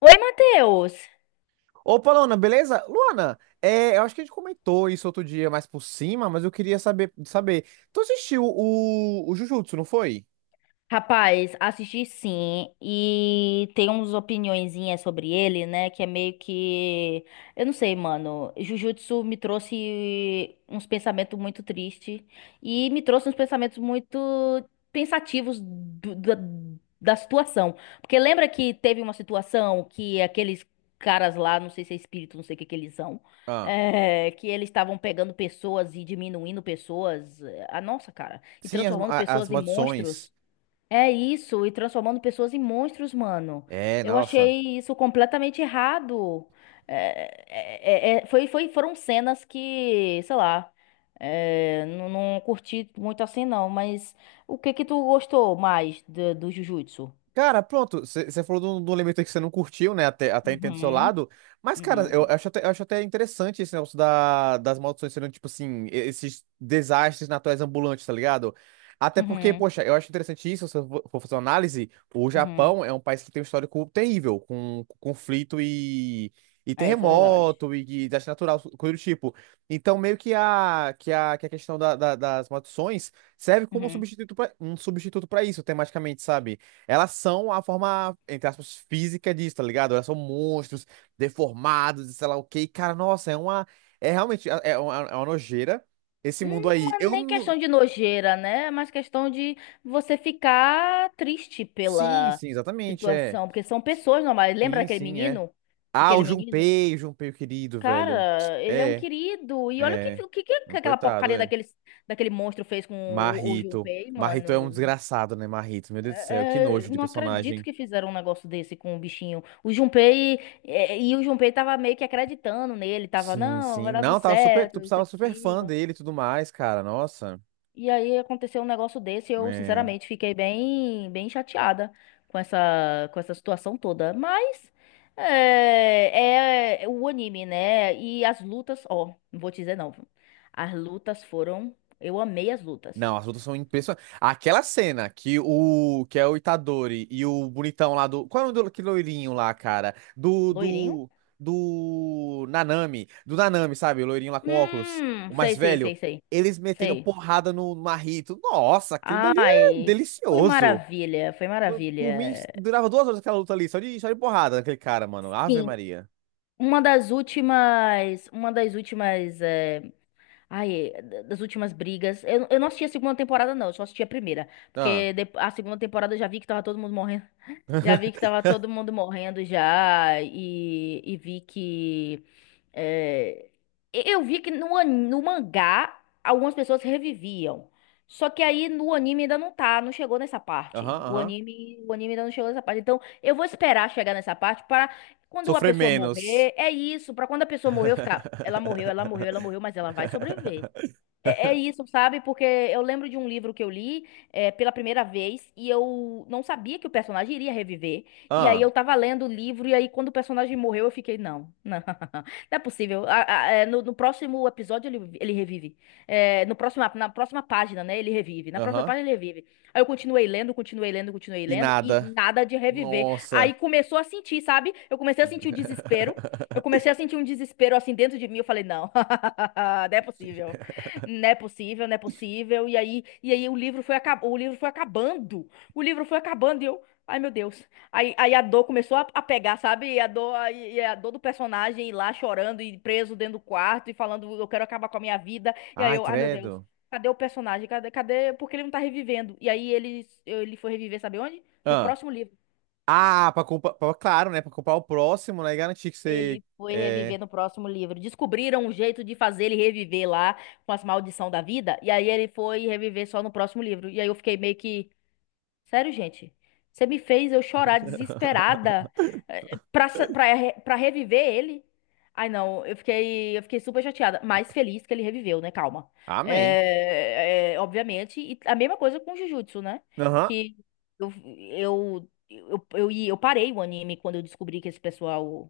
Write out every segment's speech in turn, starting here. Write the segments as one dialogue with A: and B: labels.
A: Oi, Matheus!
B: Opa, Luana, beleza? Luana, eu acho que a gente comentou isso outro dia mais por cima, mas eu queria saber. Tu assistiu o Jujutsu, não foi?
A: Rapaz, assisti sim, e tem umas opiniõezinhas sobre ele, né? Que é meio que. Eu não sei, mano. Jujutsu me trouxe uns pensamentos muito tristes. E me trouxe uns pensamentos muito pensativos da situação. Porque lembra que teve uma situação que aqueles caras lá, não sei se é espírito, não sei o que que eles são.
B: Ah,
A: É, que eles estavam pegando pessoas e diminuindo pessoas. Ah, nossa, cara. E
B: sim,
A: transformando
B: as
A: pessoas em
B: maldições.
A: monstros. É isso, e transformando pessoas em monstros, mano.
B: É,
A: Eu
B: nossa.
A: achei isso completamente errado. Foram cenas que, sei lá, não, não curti muito assim, não. Mas o que que tu gostou mais do Jujutsu?
B: Cara, pronto, você falou de um elemento aí que você não curtiu, né? Até entendo do seu
A: Uhum,
B: lado. Mas, cara,
A: uhum,
B: eu acho até interessante esse negócio das maldições sendo, tipo assim, esses desastres naturais ambulantes, tá ligado? Até porque,
A: uhum,
B: poxa, eu acho interessante isso, se eu for fazer uma análise, o
A: uhum.
B: Japão é um país que tem um histórico terrível, com conflito e
A: É isso, é verdade.
B: terremoto e desastre natural, coisa do tipo. Então, meio que a questão das maldições serve como
A: Uhum.
B: um substituto para isso, tematicamente, sabe? Elas são a forma, entre aspas, física disso, tá ligado? Elas são monstros, deformados, e sei lá o quê. E, cara, nossa, é uma. É realmente. É uma, é uma nojeira esse mundo
A: Não
B: aí.
A: é nem questão de nojeira, né? É mais questão de você ficar triste
B: Sim,
A: pela
B: sim, exatamente, é.
A: situação, porque são pessoas normais. Lembra
B: Sim,
A: daquele
B: sim, é.
A: menino?
B: Ah,
A: Aquele menino?
B: O Junpei querido, velho.
A: Cara, ele é um
B: É,
A: querido. E olha o que,
B: é.
A: o que, que aquela
B: Coitado,
A: porcaria
B: é.
A: daquele monstro fez com o
B: Marrito.
A: Junpei,
B: Marrito é um
A: mano.
B: desgraçado, né, Marrito? Meu Deus do céu, que nojo de
A: Não acredito
B: personagem.
A: que fizeram um negócio desse com o bichinho. O Junpei, é, e o Junpei tava meio que acreditando nele, tava,
B: Sim,
A: não, vai
B: sim.
A: dar tudo
B: Não, tava super.
A: certo,
B: Tu
A: isso
B: precisava super
A: aqui.
B: fã dele e tudo mais, cara. Nossa.
A: E aí aconteceu um negócio desse, e eu
B: É.
A: sinceramente fiquei bem chateada com essa situação toda. Mas é, é o anime, né? E as lutas, ó, não vou te dizer não. Viu? As lutas foram, eu amei as lutas.
B: Não, as lutas são impressionantes. Aquela cena que o que é o Itadori e o bonitão lá do. Qual é o nome do que loirinho lá, cara? Do,
A: Loirinho?
B: do. Do. Nanami. Do Nanami, sabe? O loirinho lá com óculos. O mais
A: Sei, sei,
B: velho.
A: sei, sei.
B: Eles metendo
A: Sei.
B: porrada no Marrito. Nossa, aquilo dali é
A: Ai, foi
B: delicioso.
A: maravilha, foi
B: Por
A: maravilha.
B: por mim, durava 2 horas aquela luta ali, só de porrada naquele cara, mano. Ave
A: Sim.
B: Maria.
A: Uma das últimas é, ai, é, das últimas brigas. Eu não assisti a segunda temporada, não. Eu só assisti a primeira.
B: Ah,
A: Porque a segunda temporada eu já vi que tava todo mundo morrendo. Já vi que tava todo mundo morrendo já. E vi que. é, eu vi que no mangá algumas pessoas reviviam. Só que aí no anime ainda não tá, não chegou nessa
B: aham,
A: parte.
B: aham.
A: O anime ainda não chegou nessa parte. Então eu vou esperar chegar nessa parte para quando a
B: Sofrer
A: pessoa
B: menos.
A: morrer, é isso. Pra quando a pessoa morrer, eu ficar, ela morreu, ela morreu, ela morreu, mas ela vai sobreviver. É, é isso, sabe? Porque eu lembro de um livro que eu li pela primeira vez e eu não sabia que o personagem iria reviver. E aí
B: Ah,
A: eu tava lendo o livro e aí quando o personagem morreu eu fiquei, não, não, não é possível. No próximo episódio ele, ele revive. É, no próximo, na próxima página, né, ele revive. Na próxima
B: aham.
A: página ele revive. Aí eu continuei lendo, continuei lendo, continuei
B: E
A: lendo e
B: nada.
A: nada de reviver. Aí
B: Nossa.
A: começou a sentir, sabe? Eu comecei a sentir o desespero. Eu comecei a sentir um desespero assim dentro de mim. Eu falei, não, não é possível, não é possível, não é possível. E aí o livro foi acabando, o livro foi acabando. O livro foi acabando e eu, ai meu Deus. Aí a dor começou a pegar, sabe? E a dor, e a dor do personagem ir lá chorando e preso dentro do quarto e falando, eu quero acabar com a minha vida. E aí
B: Ai,
A: eu, ai meu Deus.
B: credo.
A: Cadê o personagem? Cadê, cadê? Porque ele não tá revivendo. E aí ele foi reviver, sabe onde? No
B: Ah,
A: próximo livro.
B: claro, né? Pra culpar o próximo, né? E garantir que você.
A: Ele foi
B: É.
A: reviver no próximo livro. Descobriram um jeito de fazer ele reviver lá com as maldição da vida. E aí ele foi reviver só no próximo livro. E aí eu fiquei meio que. Sério, gente? Você me fez eu chorar desesperada eh, pra, sa- pra, re- pra reviver ele? Ai, não, eu fiquei super chateada, mas feliz que ele reviveu, né? Calma.
B: Amém.
A: É, obviamente. E a mesma coisa com o Jujutsu, né?
B: Aham.
A: Que eu, eu parei o anime quando eu descobri que esse pessoal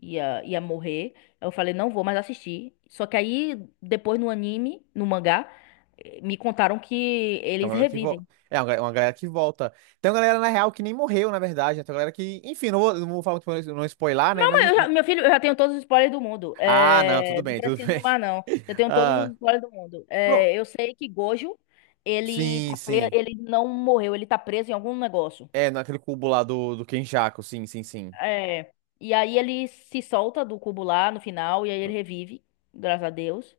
A: ia morrer. Eu falei, não vou mais assistir. Só que aí, depois no anime, no mangá, me contaram que
B: Tem
A: eles
B: uma galera que volta.
A: revivem.
B: É, uma galera que volta. Tem uma galera, na real, que nem morreu, na verdade. Né? Tem uma galera que. Enfim, não vou falar muito pra não spoilar, né? Mas,
A: Mas eu meu filho, eu já tenho todos os spoilers do mundo.
B: ah, não, tudo
A: É, não
B: bem, tudo
A: preciso
B: bem.
A: mais, não. Eu tenho todos os
B: Ah,
A: spoilers do mundo.
B: pronto.
A: É, eu sei que Gojo, ele
B: Sim, sim.
A: ele não morreu, ele tá preso em algum negócio.
B: É, naquele cubo lá do Kenjaku, sim, sim, sim.
A: É. E aí ele se solta do cubo lá no final, e aí ele revive, graças a Deus.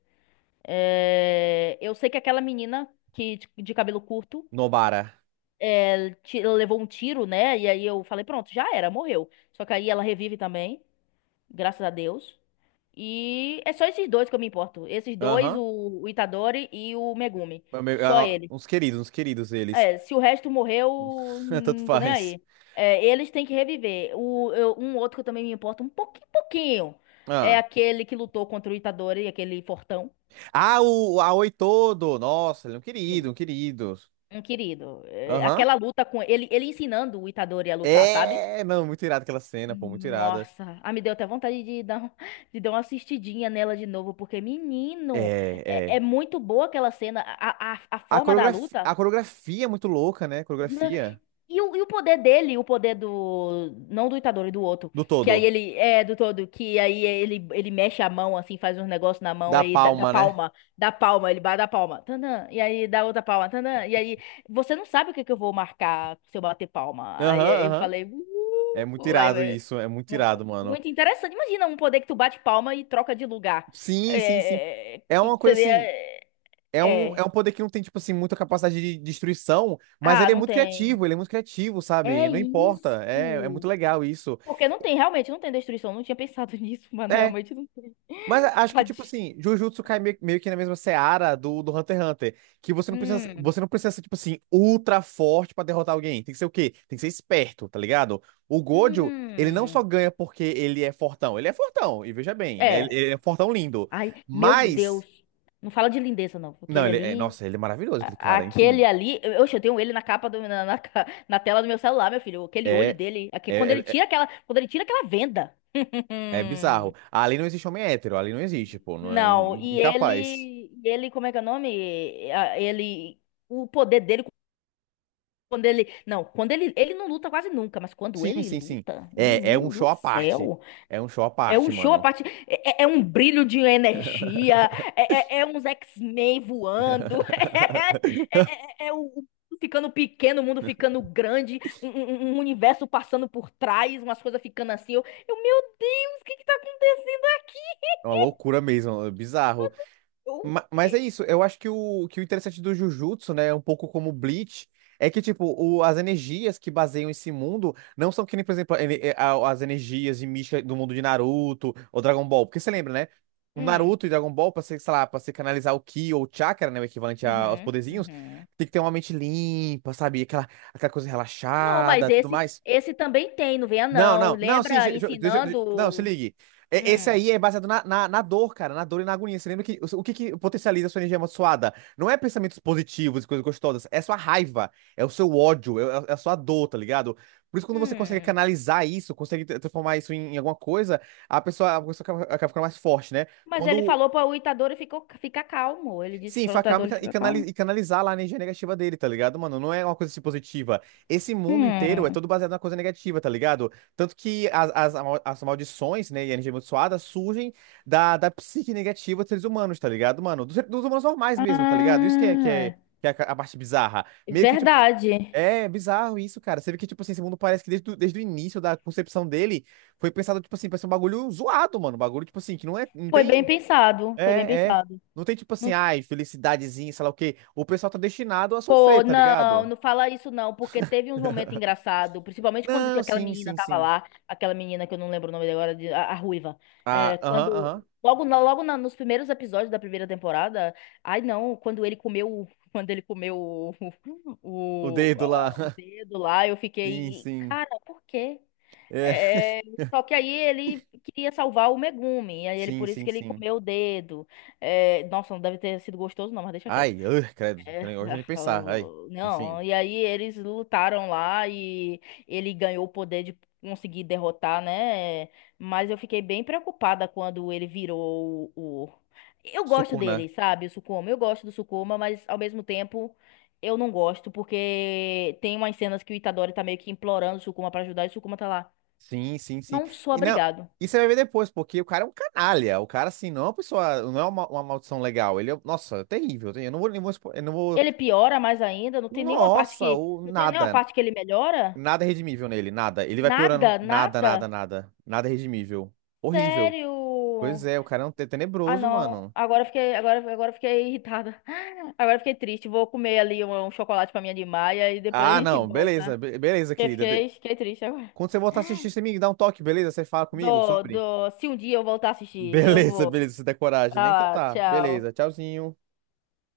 A: É, eu sei que aquela menina que, de cabelo curto
B: Nobara.
A: Ela levou um tiro, né? E aí eu falei, pronto, já era, morreu. Só que aí ela revive também, graças a Deus. E é só esses dois que eu me importo. Esses dois,
B: Aham.
A: o Itadori e o Megumi. Só eles.
B: Uns queridos eles.
A: É, se o resto morreu,
B: Tanto
A: não tô nem
B: faz.
A: aí. É, eles têm que reviver. Um outro que eu também me importo um pouquinho, pouquinho. É
B: Ah,
A: aquele que lutou contra o Itadori, aquele fortão.
B: ah o Aoi todo. Nossa, ele é um
A: Sim,
B: querido, um querido.
A: um querido. É,
B: Aham.
A: aquela luta com ele, ele ensinando o Itadori a lutar, sabe?
B: É, não, muito irada aquela cena, pô, muito irada.
A: Nossa, ah, me deu até vontade de dar, de dar uma assistidinha nela de novo, porque,
B: É,
A: menino, é
B: é.
A: muito boa aquela cena, a forma da
B: A
A: luta.
B: coreografia é muito louca, né? A
A: Né,
B: coreografia
A: e e o poder dele, o poder do. Não do Itadori, do outro.
B: do
A: Que aí
B: todo.
A: ele. É, do todo. Que aí ele mexe a mão, assim, faz uns negócios na mão,
B: Da
A: aí da dá
B: palma, né?
A: palma. Da palma, ele bate a palma. Tandan, e aí dá outra palma. Tandan, e aí. Você não sabe que eu vou marcar se eu bater palma.
B: Aham,
A: Aí eu
B: aham.
A: falei.
B: É muito
A: Aí,
B: irado
A: é,
B: isso, é muito irado, mano.
A: muito interessante. Imagina um poder que tu bate palma e troca de lugar.
B: Sim, sim, sim.
A: É,
B: É
A: que
B: uma coisa
A: seria.
B: assim,
A: É.
B: é
A: É,
B: um poder que não tem, tipo assim, muita capacidade de destruição, mas
A: ah,
B: ele é
A: não
B: muito
A: tem.
B: criativo, ele é muito criativo, sabe?
A: É
B: Não
A: isso.
B: importa, é muito legal isso.
A: Porque não tem, realmente não tem destruição. Não tinha pensado nisso, mas
B: É,
A: realmente não tem.
B: mas acho que, tipo
A: Tadinho.
B: assim, Jujutsu cai meio que na mesma seara do Hunter x Hunter, que
A: Hum,
B: você não precisa ser, tipo assim, ultra forte pra derrotar alguém. Tem que ser o quê? Tem que ser esperto, tá ligado? O Gojo, ele não só
A: hum.
B: ganha porque ele é fortão, e veja bem, né?
A: É.
B: Ele é fortão lindo.
A: Ai, meu
B: Mas
A: Deus. Não fala de lindeza, não. Porque
B: não,
A: ele
B: ele é.
A: ali.
B: Nossa, ele é maravilhoso, aquele cara.
A: Aquele
B: Enfim.
A: ali. Oxe, eu tenho ele na capa do, na, na, ca- na tela do meu celular, meu filho. Aquele olho
B: É.
A: dele.
B: É,
A: Quando ele
B: é, é
A: tira aquela, quando ele tira aquela venda.
B: é bizarro.
A: Hum.
B: Ali não existe homem hétero, ali não existe, pô. Não é
A: Não, e ele.
B: incapaz.
A: E ele, como é que é o nome? Ah, ele. O poder dele. Quando ele. Não, quando ele. Ele não luta quase nunca, mas quando
B: Sim,
A: ele
B: sim, sim.
A: luta,
B: É, é um
A: menino do
B: show à parte.
A: céu.
B: É um show à
A: É um
B: parte,
A: show a
B: mano.
A: parte. É, é um brilho de energia. Uns X-Men voando. O. o mundo ficando pequeno, o mundo ficando grande, um universo passando por trás, umas coisas ficando assim. Meu Deus, o que que tá acontecendo aqui?
B: É uma loucura mesmo, é bizarro.
A: Eu-
B: Mas é
A: é,
B: isso, eu acho que o interessante do Jujutsu, né, é um pouco como o Bleach, é que, tipo, as energias que baseiam esse mundo não são que nem, por exemplo, as energias de mística do mundo de Naruto ou Dragon Ball, porque você lembra, né? O
A: hum,
B: Naruto e Dragon Ball, pra você canalizar o Ki ou o Chakra, né, o equivalente aos
A: uhum,
B: poderzinhos,
A: uhum.
B: tem que ter uma mente limpa, sabe? Aquela, aquela coisa
A: Não, mas
B: relaxada, tudo mais.
A: esse também tem, não venha
B: Não,
A: não.
B: não, não, sim,
A: Lembra
B: não, se
A: ensinando.
B: ligue. Esse
A: Hum,
B: aí é baseado na dor, cara, na dor e na agonia. Você lembra que que potencializa a sua energia amaldiçoada? Não é pensamentos positivos e coisas gostosas, é sua raiva, é o seu ódio, é a sua dor, tá ligado? Por isso, quando você consegue
A: hum.
B: canalizar isso, consegue transformar isso em, em alguma coisa, a pessoa acaba ficando mais forte, né?
A: Mas ele
B: Quando
A: falou para o Itadori ficou, ficar calmo. Ele disse
B: sim,
A: que para o
B: enfacar e
A: Itadori
B: cana- e
A: ficar
B: canali-
A: calmo.
B: e canalizar lá a energia negativa dele, tá ligado, mano? Não é uma coisa assim, positiva. Esse mundo inteiro é
A: Hum.
B: todo baseado na coisa negativa, tá ligado? Tanto que as maldições, né, e a energia amaldiçoada surgem da psique negativa dos seres humanos, tá ligado, mano? Dos humanos normais mesmo, tá ligado? Isso que
A: Ah,
B: que é a parte bizarra. Meio que, tipo,
A: verdade.
B: é bizarro isso, cara. Você vê que, tipo assim, esse mundo parece que desde o início da concepção dele foi pensado, tipo assim, pra ser um bagulho zoado, mano. Um bagulho, tipo assim, que não é, não
A: Foi bem
B: tem.
A: pensado. Foi bem
B: É, é.
A: pensado.
B: Não tem tipo assim,
A: Não.
B: ai, felicidadezinha, sei lá o quê. O pessoal tá destinado a sofrer,
A: Pô,
B: tá
A: não,
B: ligado?
A: não fala isso não, porque teve uns momentos engraçados, principalmente quando
B: Não,
A: tinha aquela
B: sim,
A: menina
B: sim,
A: tava
B: sim.
A: lá, aquela menina que eu não lembro o nome dela agora, a Ruiva.
B: Ah,
A: É,
B: aham, aham.
A: quando nos primeiros episódios da primeira temporada, ai não, quando ele comeu, quando ele comeu
B: O dedo lá.
A: o dedo lá, eu
B: Sim,
A: fiquei,
B: sim.
A: cara, por quê?
B: É,
A: É, só que aí ele queria salvar o Megumi, e aí ele
B: sim,
A: por isso
B: sim,
A: que ele
B: sim.
A: comeu o dedo. É, nossa, não deve ter sido gostoso não, mas deixa quieto.
B: Ai, ugh, credo. Credo, hoje é de pensar. Ai, enfim.
A: Não, e aí eles lutaram lá e ele ganhou o poder de conseguir derrotar, né? Mas eu fiquei bem preocupada quando ele virou eu gosto
B: Sukuna.
A: dele, sabe, o Sukuma. Eu gosto do Sukuma, mas ao mesmo tempo eu não gosto, porque tem umas cenas que o Itadori tá meio que implorando o Sukuma pra ajudar e o Sukuma tá lá.
B: Sim, sim, sim.
A: Não sou
B: E não,
A: obrigado.
B: isso você vai ver depois, porque o cara é um canalha. O cara, assim, não é uma pessoa, não é uma maldição legal. Ele é, nossa, terrível. Terrível. Eu não vou,
A: Ele piora mais ainda, não tem nenhuma parte
B: nossa,
A: que.
B: o
A: Não tem nenhuma
B: nada,
A: parte que ele melhora?
B: nada é redimível nele, nada. Ele vai piorando.
A: Nada,
B: Nada, nada,
A: nada.
B: nada. Nada é redimível. Horrível. Pois
A: Sério.
B: é, o cara é um
A: Ah,
B: tenebroso,
A: não.
B: mano.
A: Agora eu fiquei, agora, agora eu fiquei irritada. Agora eu fiquei triste. Vou comer ali um chocolate pra minha de maia e depois a
B: Ah,
A: gente
B: não, beleza,
A: volta.
B: beleza,
A: Eu
B: querida. De-
A: fiquei, fiquei triste agora.
B: quando você voltar a assistir, você me dá um toque, beleza? Você fala comigo sobre?
A: Se um dia eu voltar a assistir, eu
B: Beleza,
A: vou.
B: beleza, você tem coragem, né?
A: Pra
B: Então
A: lá,
B: tá,
A: tchau.
B: beleza, tchauzinho.